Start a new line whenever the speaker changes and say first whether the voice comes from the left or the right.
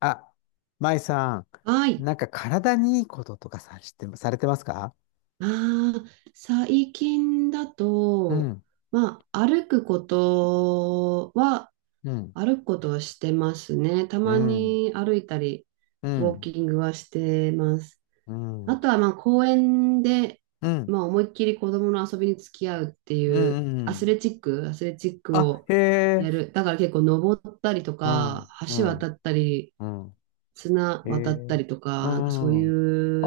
left: あ、舞さん、
right: はい。
left: なんか体にいいこととかさ、知ってま、されてますか？
right: ああ、最近だ
left: う
right: と、
left: ん、
right: まあ、歩くことは、
left: うん、
right: 歩くことはしてますね。た
left: う
right: ま
left: ん、
right: に歩いたり、
left: う
right: ウォー
left: ん、
right: キングはしてます。
left: うん、う
right: あ
left: ん、
right: とは、まあ、公園で、
left: うん、
right: まあ、思いっきり子供の遊びに付き合うって
left: う
right: いう、
left: ん。う
right: アス
left: ん。
right: レチック、アスレチック
left: あ、
right: を
left: へ
right: や
left: え。
right: る。だから結構登ったりと
left: う
right: か、
left: ん、う
right: 橋渡
left: ん、
right: ったり、
left: うん。
right: 綱
left: へ
right: 渡った
left: え。
right: りと
left: う
right: か、なんかそうい
left: ん。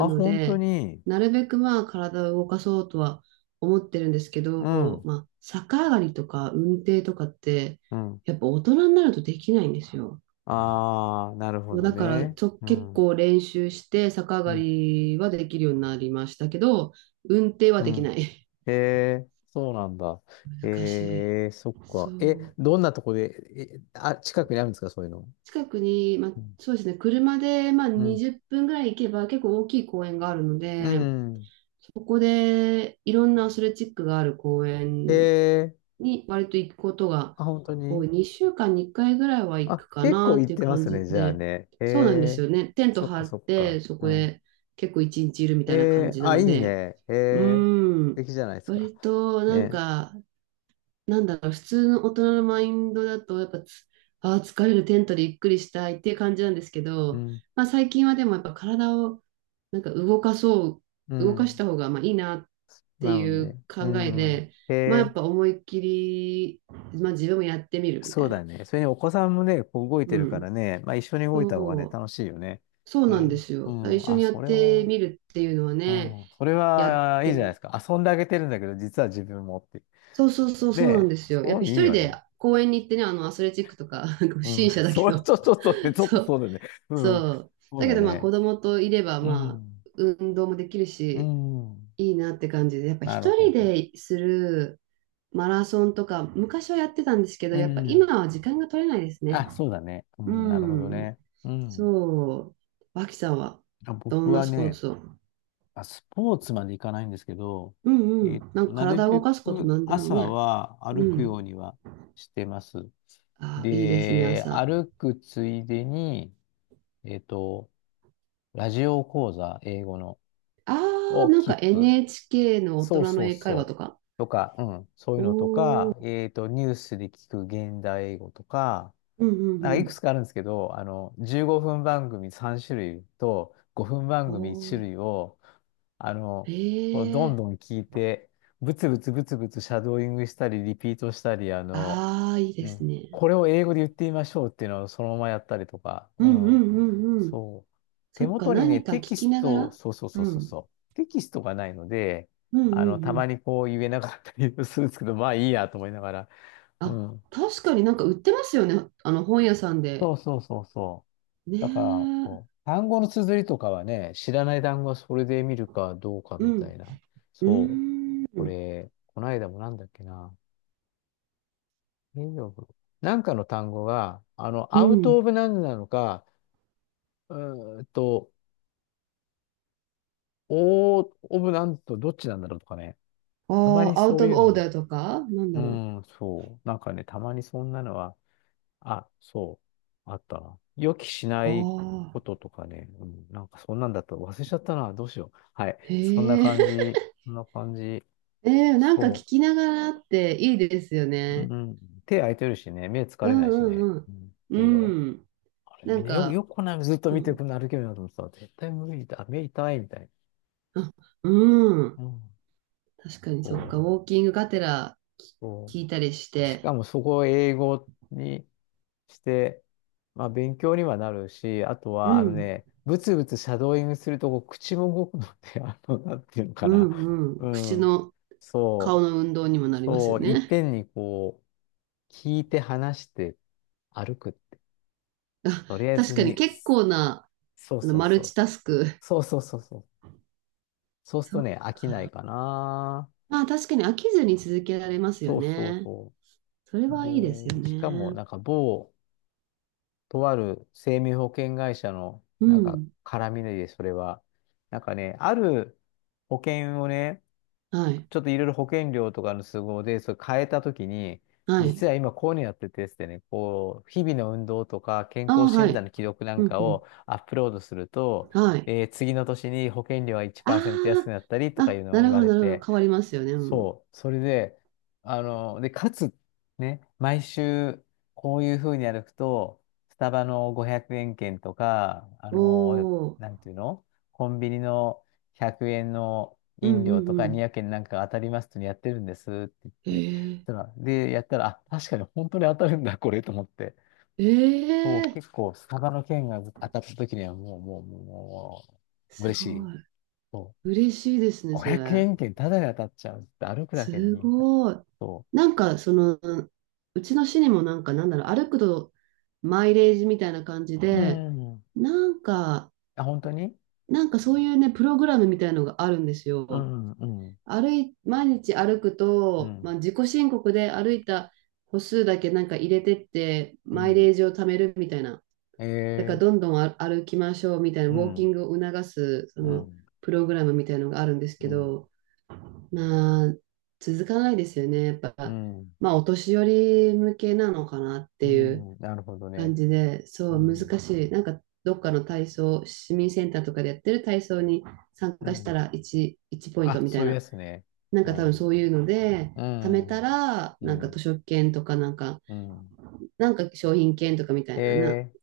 right: うの
left: 本当
right: で、
left: に。
right: なるべくまあ体を動かそうとは思ってるんですけ
left: う
right: ど、
left: ん、
right: まあ逆上がりとか運転とかって、
left: うん。
right: やっぱ大人になるとできないんですよ。
left: ああ、なるほど
right: だから
left: ね。う
right: 結
left: ん、う
right: 構練習して逆上が
left: ん、
right: りはできるようになりましたけど、運転は
left: う
right: でき
left: ん。
right: ない。
left: へえ、そうなんだ。
right: 難しい。
left: ええ、そっ
right: そ
left: か。え、
right: う。
left: どんなとこで、え、あ、近くにあるんですか、そういうの。
right: 近くに、まあ、
left: うん、
right: そうですね、車でまあ
left: うん、
right: 20分ぐらい行けば結構大きい公園があるの
left: う
right: で、
left: ん。
right: そこでいろんなアスレチックがある公
left: へ
right: 園
left: え。
right: に割と行くことが
left: あ、本当
right: 多
left: に。
right: い。2週間に1回ぐらいは行
left: あ、
right: くか
left: 結
right: な
left: 構
right: っ
left: 行っ
right: ていう
left: てま
right: 感
left: すね、
right: じ
left: じゃあ
right: で、
left: ね。へ
right: そうなんです
left: え。
right: よね。テント
left: そっか
right: 張っ
left: そっか。
right: て、そ
left: う
right: こ
left: ん。
right: で結構一日いるみ
left: へ
right: たいな感
left: え。
right: じな
left: あ、い
right: の
left: い
right: で、
left: ね。へ
right: うー
left: え。素
right: ん、
left: 敵じゃないですか。
right: 割となん
left: ね。
right: か、なんだろう、普通の大人のマインドだと、やっぱあー疲れるテントでゆっくりしたいっていう感じなんですけ
left: う
right: ど、
left: ん。
right: まあ、最近はでもやっぱ体をなんか
left: う
right: 動かし
left: ん。
right: た方がまあいいなって
left: な
right: い
left: の
right: う
left: で。う
right: 考え
left: ん。
right: で、
left: へ
right: まあやっ
left: え。
right: ぱ思いっきり、まあ自分もやってみるみた
left: そう
right: い
left: だ
right: な。
left: ね。それにお子さんもね、こう動いて
right: う
left: るから
right: ん。
left: ね、まあ一緒に動いた方がね、
right: そう、
left: 楽しいよね。
right: そう
left: へ
right: なんで
left: え。
right: す
left: う
right: よ。一
left: ん。
right: 緒
left: あ、
right: にやっ
left: それ
right: て
left: は、
right: みるっていうのは
left: う
right: ね、
left: ん。それ
right: やっ
left: はいい
right: て
left: じゃないで
right: み、
left: すか。遊んであげてるんだけど、実は自分もっていう。
right: そうそうそう、
left: ね
right: そうなん
left: え、
right: ですよ。やっ
left: そ
right: ぱ
left: ういい
right: 一人
left: よ
right: で
left: ね。
right: 公園に行ってね、あのアスレチックとか、なんか不
left: うん。
right: 審 者だけ
left: それ
right: ど、
left: ちょ、ちょっとね、ちょっ
right: そ
left: とそ
right: う、
left: うだね。うん。
right: そう。
left: そう
right: だけ
left: だ
right: どまあ子
left: ね。
right: 供といれば
left: う
right: ま
left: ん。
right: あ運動もできる
left: う
right: し、
left: ん。
right: いいなって感じで、やっぱ
left: なる
right: 一人
left: ほど。
right: でする、マラソンとか、昔はやってたんですけど、
left: う
right: やっぱ
left: ん。
right: 今は時間が取れないですね。
left: あ、そうだね。う
right: う
left: ん。なるほど
right: ん。
left: ね。うん。
right: そう。脇さんは、
left: あ、
right: ど
left: 僕
right: んな
left: は
right: スポー
left: ね、
right: ツを？
left: あ、スポーツまでいかないんですけど、
right: うんうん。なんか
left: なる
right: 体を動
left: べ
right: かすこと
left: く
right: なんでも
left: 朝
right: ね。
left: は
right: う
left: 歩くよう
right: ん。
left: にはしてます。
right: ああ、いいですね、
left: で、
right: 朝。
left: 歩くついでに、えっと、ラジオ講座、英語の、
right: ああ、
left: を
right: なんか
left: 聞く。
right: NHK の大
left: そう
right: 人の
left: そう
right: 英会話
left: そ
right: と
left: う。
right: か。
left: とか、うん、そういう
right: お
left: のと
right: お、
left: か、ニュースで聞く現代英語とか、
right: うんうん
left: なんか
right: う
left: いくつ
right: ん。
left: かあるんですけど、15分番組3種類と5分番組1
right: ほ
left: 種
right: う。
left: 類を、あ
right: へ
left: の、こうどん
right: え。
left: どん聞いて、ブツブツブツブツシャドーイングしたり、リピートしたり、
right: ああ、いい
left: う
right: です
left: ん、
right: ね。
left: これを英語で言ってみましょうっていうのをそのままやったりとか、
right: う
left: う
right: んう
left: ん、
right: んうんうん。
left: そう。手
right: そっか、
left: 元にね、
right: 何か聞
left: テキス
right: きなが
left: ト、
right: ら。
left: そうそう
right: う
left: そうそう
right: ん。
left: そう。テキストがないので、
right: うんうん
left: た
right: う
left: ま
right: ん。
left: にこう言えなかったり するんですけど、まあいいやと思いながら。う
right: あ、
left: ん。
right: 確かになんか売ってますよね。あの本屋さん
left: そ
right: で。
left: うそうそうそ
right: ね
left: う。だから、
right: え。
left: そう。単語の綴りとかはね、知らない単語はそれで見るかどうか
right: う
left: みた
right: ん。
left: いな。
right: う
left: そう。
right: ー
left: こ
right: ん。
left: れ、この間もなんだっけな。レイオフなんかの単語が、
right: う
left: アウト
right: ん。
left: オブなんなのか、うーんと、オーオブなんとどっちなんだろうとかね。
right: あ
left: たまに
right: あ、アウ
left: そういう
right: トオー
left: のは。
right: ダーとかなん
left: う
right: だろ
left: ん、そう。なんかね、たまにそんなのは、あ、そう、あったな。予期しな
right: う。
left: い
right: ああ。
left: こととかね、うん、なんかそんなんだった忘れちゃったな。どうしよう。はい。そんな
right: へ
left: 感
right: え。
left: じ。そんな感じ。
right: ええ、なんか聞
left: そ
right: きながらっていいですよ
left: う。う
right: ね。
left: ん。手空いてるしね、目疲
right: う
left: れないしね。
right: んうん
left: うん、
right: う
left: いいよ。
right: ん。うん。
left: あれ、
right: な
left: み
right: ん
left: んなよく、よ
right: か、
left: くこんなのずっと
right: う
left: 見てく
right: ん。
left: るの歩けるなと思ってた。絶対無理だ。目痛いみたい
right: あ、うん。
left: な。うん。
right: 確かにそっ
left: そ
right: か。
left: う。
right: ウォーキングがてら
left: そ
right: 聞いたりし
left: う、し
right: て。
left: かもそこを英語にして、まあ勉強にはなるし、あと
right: う
left: はあの
right: ん。
left: ね、ブツブツシャドーイングするとこう口も動くので、なんていうのか
right: う
left: な。
right: んう
left: う
right: ん。
left: ん。
right: 顔
left: そ
right: の運動にも
left: う。
right: なります
left: そ
right: よ
left: う。いっ
right: ね。
left: ぺんにこう、聞いて話して歩くって、
right: あ、
left: とりあえ
right: 確
left: ず
right: かに
left: に、
right: 結構な、
left: そう
right: あの、
left: そう
right: マル
left: そう。
right: チタスク。
left: そうそうそうそう。そうする
right: そ
left: と
right: う。
left: ね、飽きないかな。
right: まあ確かに飽きずに続けられますよ
left: そうそう
right: ね。
left: そ
right: それ
left: う。
right: はいいですよ
left: で、しかも
right: ね。
left: なんか某、とある生命保険会社の、
right: う
left: なんか、
right: ん。
left: 絡みで、それは。なんかね、ある保険をね、
right: はい。
left: ちょっといろいろ保険料とかの都合で、それ変えたときに、
right: は
left: 実
right: い。
left: は今こういうのやっててですね、こう、日々の運動とか健
right: ああ、
left: 康
right: は
left: 診断
right: い。
left: の記録な
right: う
left: ん
right: ん、
left: か
right: うん。
left: をアップロードすると、
right: はい。
left: 次の年に保険料が1%安くな
right: あ
left: った
right: あ、
left: りとかいう
right: あ、
left: のを
right: な
left: 言
right: る
left: わ
right: ほど、
left: れ
right: なるほど。
left: て、
right: 変わりますよね。うん。
left: そう。それで、で、かつ、ね、毎週、こういうふうに歩くと、スタバの500円券とか、
right: おお。
left: なんていうのコンビニの100円の
right: うん、う
left: 飲料と
right: ん、
left: か
right: うん。
left: 200円なんか当たりますってやってるんですって言って、
right: え
left: そした
right: え
left: らで、やったら、あ、確かに本当に当たるんだ、これと思って。そう、
right: ええ
left: 結構、スタバの券が当たった時にはもう、もう、もう、もう
right: す
left: 嬉し
right: ご
left: い。
right: い。
left: そう、
right: 嬉しいですね、そ
left: 500
right: れ。
left: 円券タダで当たっちゃうって歩くだけでい
right: す
left: いみたいな。
right: ごい。
left: そ
right: なんか、その、うちの市にもなんか、なんだろう、歩くとマイレージみたいな感じ
left: う。う
right: で、
left: ん。
right: なんか、
left: あ、本当に。
right: なんかそういうね、プログラムみたいのがあるんです
left: う
right: よ。
left: ん、うん、
right: 毎日歩く
left: う
right: と、ま
left: ん、
right: あ、自己申告で歩いた歩数だけなんか入れてって、
left: う
right: マイ
left: ん、
right: レージを貯めるみたいな。だから、
left: ええ、
right: どんどん歩きましょうみたいな、ウ
left: う
right: ォーキン
left: ん、
right: グを促す、そ
left: う
right: の、
left: ん、
right: プログラムみたいのがあるんですけ
left: うん、
right: ど、まあ、続かないですよね。やっ
left: う
right: ぱ、
left: ん、
right: まあ、お年寄り向けなのかなっ
left: う
right: ていう
left: ん、なるほど
right: 感
left: ね。
right: じで、
left: う
right: そう、難
left: ん、
right: しい。なんか、どっかの体操、市民センターとかでやってる体操に参
left: う
right: 加した
left: ん、
right: ら1ポイント
left: あ、
right: みた
left: そ
right: い
left: ういうや
right: な。
left: つね。
right: なん
left: う
right: か多分そ
left: ん、
right: ういうので、
left: う
right: 貯めた
left: ん、
right: ら、
left: う
right: なんか図
left: ん、
right: 書券とか、なんか、
left: うん、
right: なんか商品券とかみたいな
left: ええ、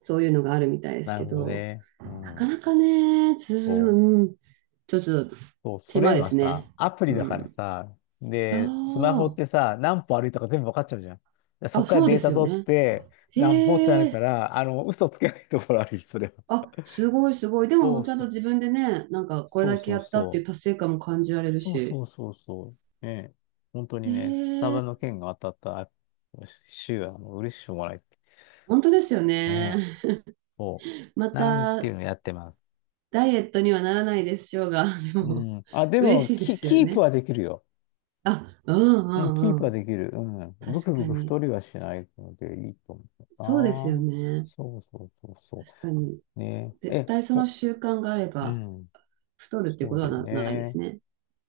right: そういうのがあるみたいです
left: なる
right: け
left: ほど
right: ど、
left: ね。う
right: なか
left: ん、
right: なかね、
left: そう。
right: うん、ちょっと
left: そう、そ
right: 手
left: れ
right: 間で
left: は
right: すね。
left: さ、アプリ
right: う
left: だから
right: ん。
left: さ、
right: あ
left: で、スマホっ
right: あ。
left: てさ、何歩歩いたか全部わかっちゃうじゃん。でそっ
right: あ、
left: から
right: そう
left: デ
right: で
left: ータ
right: すよ
left: 取っ
right: ね。
left: て、何歩ってな
right: へ
left: るか
right: え。
left: ら、あの、嘘つけないところあるよ、それは。
right: あ、すごいすごい。でも、
left: そう
right: ちゃん
left: そ
right: と
left: う。
right: 自分でね、なんかこれ
left: そう
right: だけ
left: そ
right: や
left: う
right: ったっていう
left: そう。
right: 達成感も感じられる
left: そう
right: し。
left: そうそうそう。ねえ。本当
right: へ
left: にね、スタバの
right: え。
left: 件が当たった週はもう嬉しくもない。
right: 本当ですよね。
left: ねえ。そ
right: ま
left: う。なんてい
right: た、
left: うのやってます。
right: ダイエットにはならないでしょうが、で
left: う
right: も、
left: ん。あ、で
right: 嬉
left: も、
right: しいで
left: キ、
right: すよ
left: キープ
right: ね。
left: はできるよ。
right: あ、うん
left: うん、キー
right: う
left: プ
right: んう
left: は
right: ん。
left: できる。うん。ブ
right: 確
left: クブ
right: か
left: ク太
right: に。
left: りはしないのでいいと思
right: そうですよ
left: うな。
right: ね。
left: そうそうそうそ
right: 確かに。
left: う。ねえ。
right: 絶
left: え、
right: 対その
left: ほ、
right: 習慣があれ
left: う
right: ば、
left: ん。
right: 太るって
left: そ
right: こ
left: う
right: と
left: だ
right: は
left: よ
right: ないです
left: ね。
right: ね。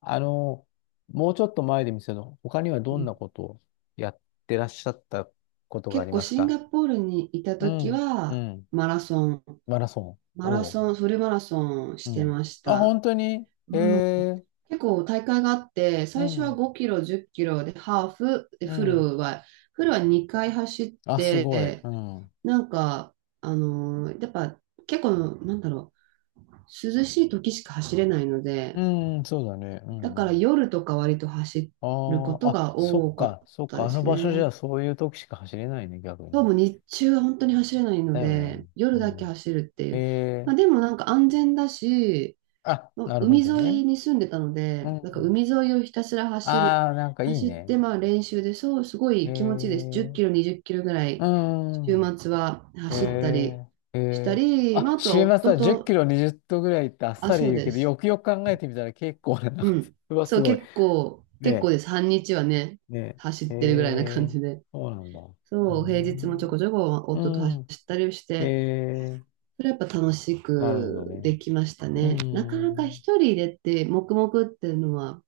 left: あの、もうちょっと前で見せの、他には
right: う
left: どんな
right: ん。
left: ことをやってらっしゃったことがあ
right: 結
left: り
right: 構
left: ます
right: シン
left: か？
right: ガポールにいた
left: う
right: 時
left: ん。う
right: は
left: ん。
right: マラソン
left: マラソン。
right: マラ
left: おう。
right: ソン、フルマラソン
left: う
right: して
left: ん。
right: まし
left: あ、
right: た。
left: 本当にへえ。
right: 結構大会があって、
left: う
right: 最初は
left: ん。
right: 5キロ、10キロでハーフ、で
left: うん。
right: フルは2回走っ
left: あ、すごい。
right: て、
left: うん。
right: なんか、やっぱ結構、なんだろう、涼しい時しか走れないの
left: う
right: で、
left: ん、そうだね。う
right: だ
left: ん。
right: か
left: う
right: ら
left: ん、
right: 夜とか割と走
left: あ
right: るこ
left: あ、
right: と
left: あ、
right: が
left: そっ
right: 多かっ
left: か、そっ
right: た
left: か、
right: で
left: あの
right: す
left: 場所じゃ
right: ね。
left: そういう時しか走れないね、逆
right: そう
left: に。
right: も日中は本当に走れないの
left: だよね。
right: で、
left: う
right: 夜だけ
left: ん。
right: 走るってい
left: え
right: う。ま
left: え、
right: あ、でもなんか安全だし、
left: あ、
right: の
left: なるほ
right: 海
left: ど
right: 沿
left: ね。
right: いに住んでたの
left: う
right: で、なんか
left: ん。
right: 海沿いをひたすら
left: ああ、なんかいい
right: 走っ
left: ね。
right: て、まあ練習で、そう、すご
left: え
right: い気持ちいいです。10
left: え、
right: キロ、20キロぐら
left: う
right: い、週
left: ん。
right: 末は走ったり
left: ええ、え
right: した
left: え、
right: り、ま
left: あ、
right: あ、あと
left: 週
right: は
left: 末
right: 夫
left: は10キ
right: と、
left: ロ20度ぐらいってあっ
right: あ、
left: さり
right: そう
left: 言うけ
right: で
left: ど、
right: す。
left: よくよく考えてみたら結構な長
right: う
left: さ、
right: ん。
left: うわ、す
right: そう、
left: ごい。
right: 結構
left: ね
right: です。半日はね、
left: え、ね
right: 走っ
left: え、え
right: てるぐらいな感
left: え、
right: じで。
left: そうなんだ。うー
right: そう、平日もちょ
left: ん。
right: こちょこ夫と走
left: うん。
right: ったりし
left: え
right: て、
left: え、
right: それはやっぱ楽し
left: なるほど
right: く
left: ね。
right: できました
left: う
right: ね。なかなか
left: ん、
right: 一人でって、黙々っていうのは、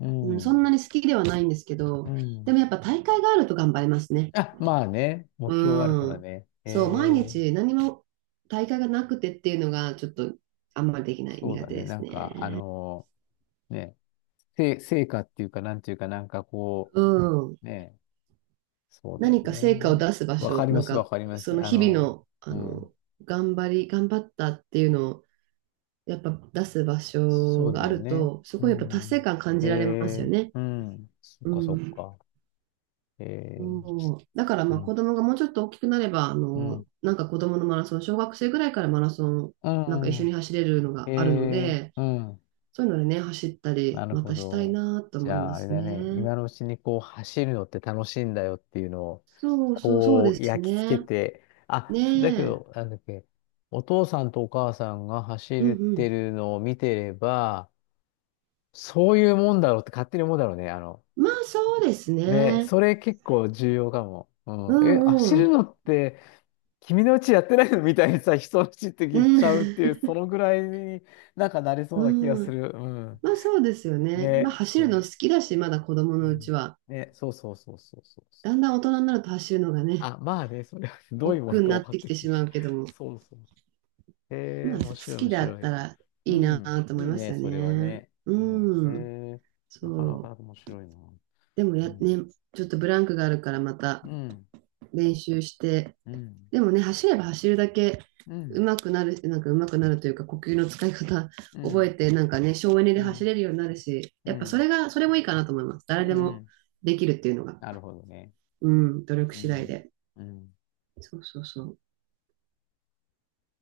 left: う
right: うん、そんな
left: ん、
right: に好きではないんですけ
left: う
right: ど、でも
left: ん。
right: やっぱ大会があると頑張れますね。
left: あ、まあね、目標はあるか
right: う
left: ら
right: ん。
left: ね。え
right: そう、毎
left: え、
right: 日何も大会がなくてっていうのがちょっとあんまりできない
left: そう
right: 苦
left: だ
right: 手
left: ね。
right: で
left: な
right: す
left: んか、あ
right: ね。
left: のね、せ、成果っていうか、なんていうか、なんかこ
right: うん。
left: う、ね、そうだよ
right: 何か成果を
left: ね。
right: 出す場
left: わか
right: 所、
left: り
right: な
left: ま
right: ん
left: す、わ
right: か
left: かりま
right: そ
left: す。
right: の
left: あ
right: 日々
left: の、
right: の、あ
left: うん、
right: の、頑張ったっていうのをやっぱ出す場
left: そ
right: 所
left: う
right: が
left: だ
right: あ
left: よ
right: る
left: ね。
right: と、す
left: う
right: ごいやっぱ達成
left: ん。
right: 感感
left: え
right: じられますよ
left: え、
right: ね。
left: うん、そっ
right: う
left: か、そっ
right: ん。
left: か。ええ、
right: そう。だから
left: う
right: まあ
left: ん、
right: 子供がもうちょっと大きくなれば、あ
left: う
right: の、
left: ん、
right: なんか子供のマラソン、小学生ぐらいからマラソン、
left: う
right: なんか一緒に
left: ん、
right: 走れるの
left: え
right: があるの
left: え、
right: で、
left: うん。
right: そういうのでね、走った
left: な
right: り、
left: る
right: ま
left: ほ
right: たしたい
left: ど。
right: なと
left: じ
right: 思い
left: ゃあ、
right: ま
left: あれ
right: す
left: だね。
right: ね。
left: 今のうちにこう走るのって楽しいんだよっていうのを、
right: そうそうそう
left: こ
right: で
left: う
right: す
left: 焼き付け
right: ね。
left: て、あ、だけ
right: ねえ。
left: ど、なんだっけ、お父さんとお母さんが
right: うん
left: 走っ
right: う
left: て
right: ん。
left: るのを見てれば、そういうもんだろうって勝手に思うだろうね。
right: まあそうです
left: ね、
right: ね。
left: それ結構重要かも。う
right: う
left: ん。え、
right: ん
left: 走
right: う
left: る
right: ん。
left: のって、君のうちやってないのみたいにさ、人のうちって
right: う
left: 言っ
right: ん。
left: ちゃうっていう、そのぐらいになんかなれそうな気が
right: う
left: す
right: ん。
left: る。うん。
right: まあそうですよね。まあ
left: ね、
right: 走るの
left: そ
right: 好
left: う。
right: きだし、まだ子供
left: う
right: のうち
left: ん、
right: は。
left: ね、そうそうそうそうそうそ
right: だん
left: う。
right: だん大人になると走るのがね、
left: あ、まあね、それは どういうも
right: 億
left: の
right: 劫に
left: か
right: な
left: 分
right: っ
left: か
right: て
left: っ
right: き
left: て
right: て
left: くる
right: しま
left: し。
right: うけど も。
left: そうそうそう。へ
right: ま
left: え、
right: あ、好
left: 面白い、
right: き
left: 面
right: だっ
left: 白
right: た
left: い。
right: ら
left: う
right: いいな
left: ん、
right: と思
left: い
right: い
left: い
right: ます
left: ね、
right: よ
left: それは
right: ね。
left: ね。うん、
right: うん、
left: へえ、なかなか
right: そ
left: 面
right: う。
left: 白いな。
right: でも
left: う
right: ね、
left: ん、
right: ちょっとブランクがあるからまた
left: うん、
right: 練習して、
left: うん、
right: でもね、走れば走るだけ
left: うん、
right: 上手くなる、なんか上手くなるというか、呼吸の使い方
left: う
right: 覚え
left: ん、
right: て、なんかね、省エネ
left: う
right: で走
left: ん、
right: れるようになるし、
left: う
right: やっぱ
left: ん、
right: それもいいかなと思います。
left: う
right: 誰でも
left: ん。
right: できるっていうのが。
left: なるほどね。
right: うん、努力
left: う
right: 次第
left: ん、
right: で。
left: うん。
right: そうそうそう。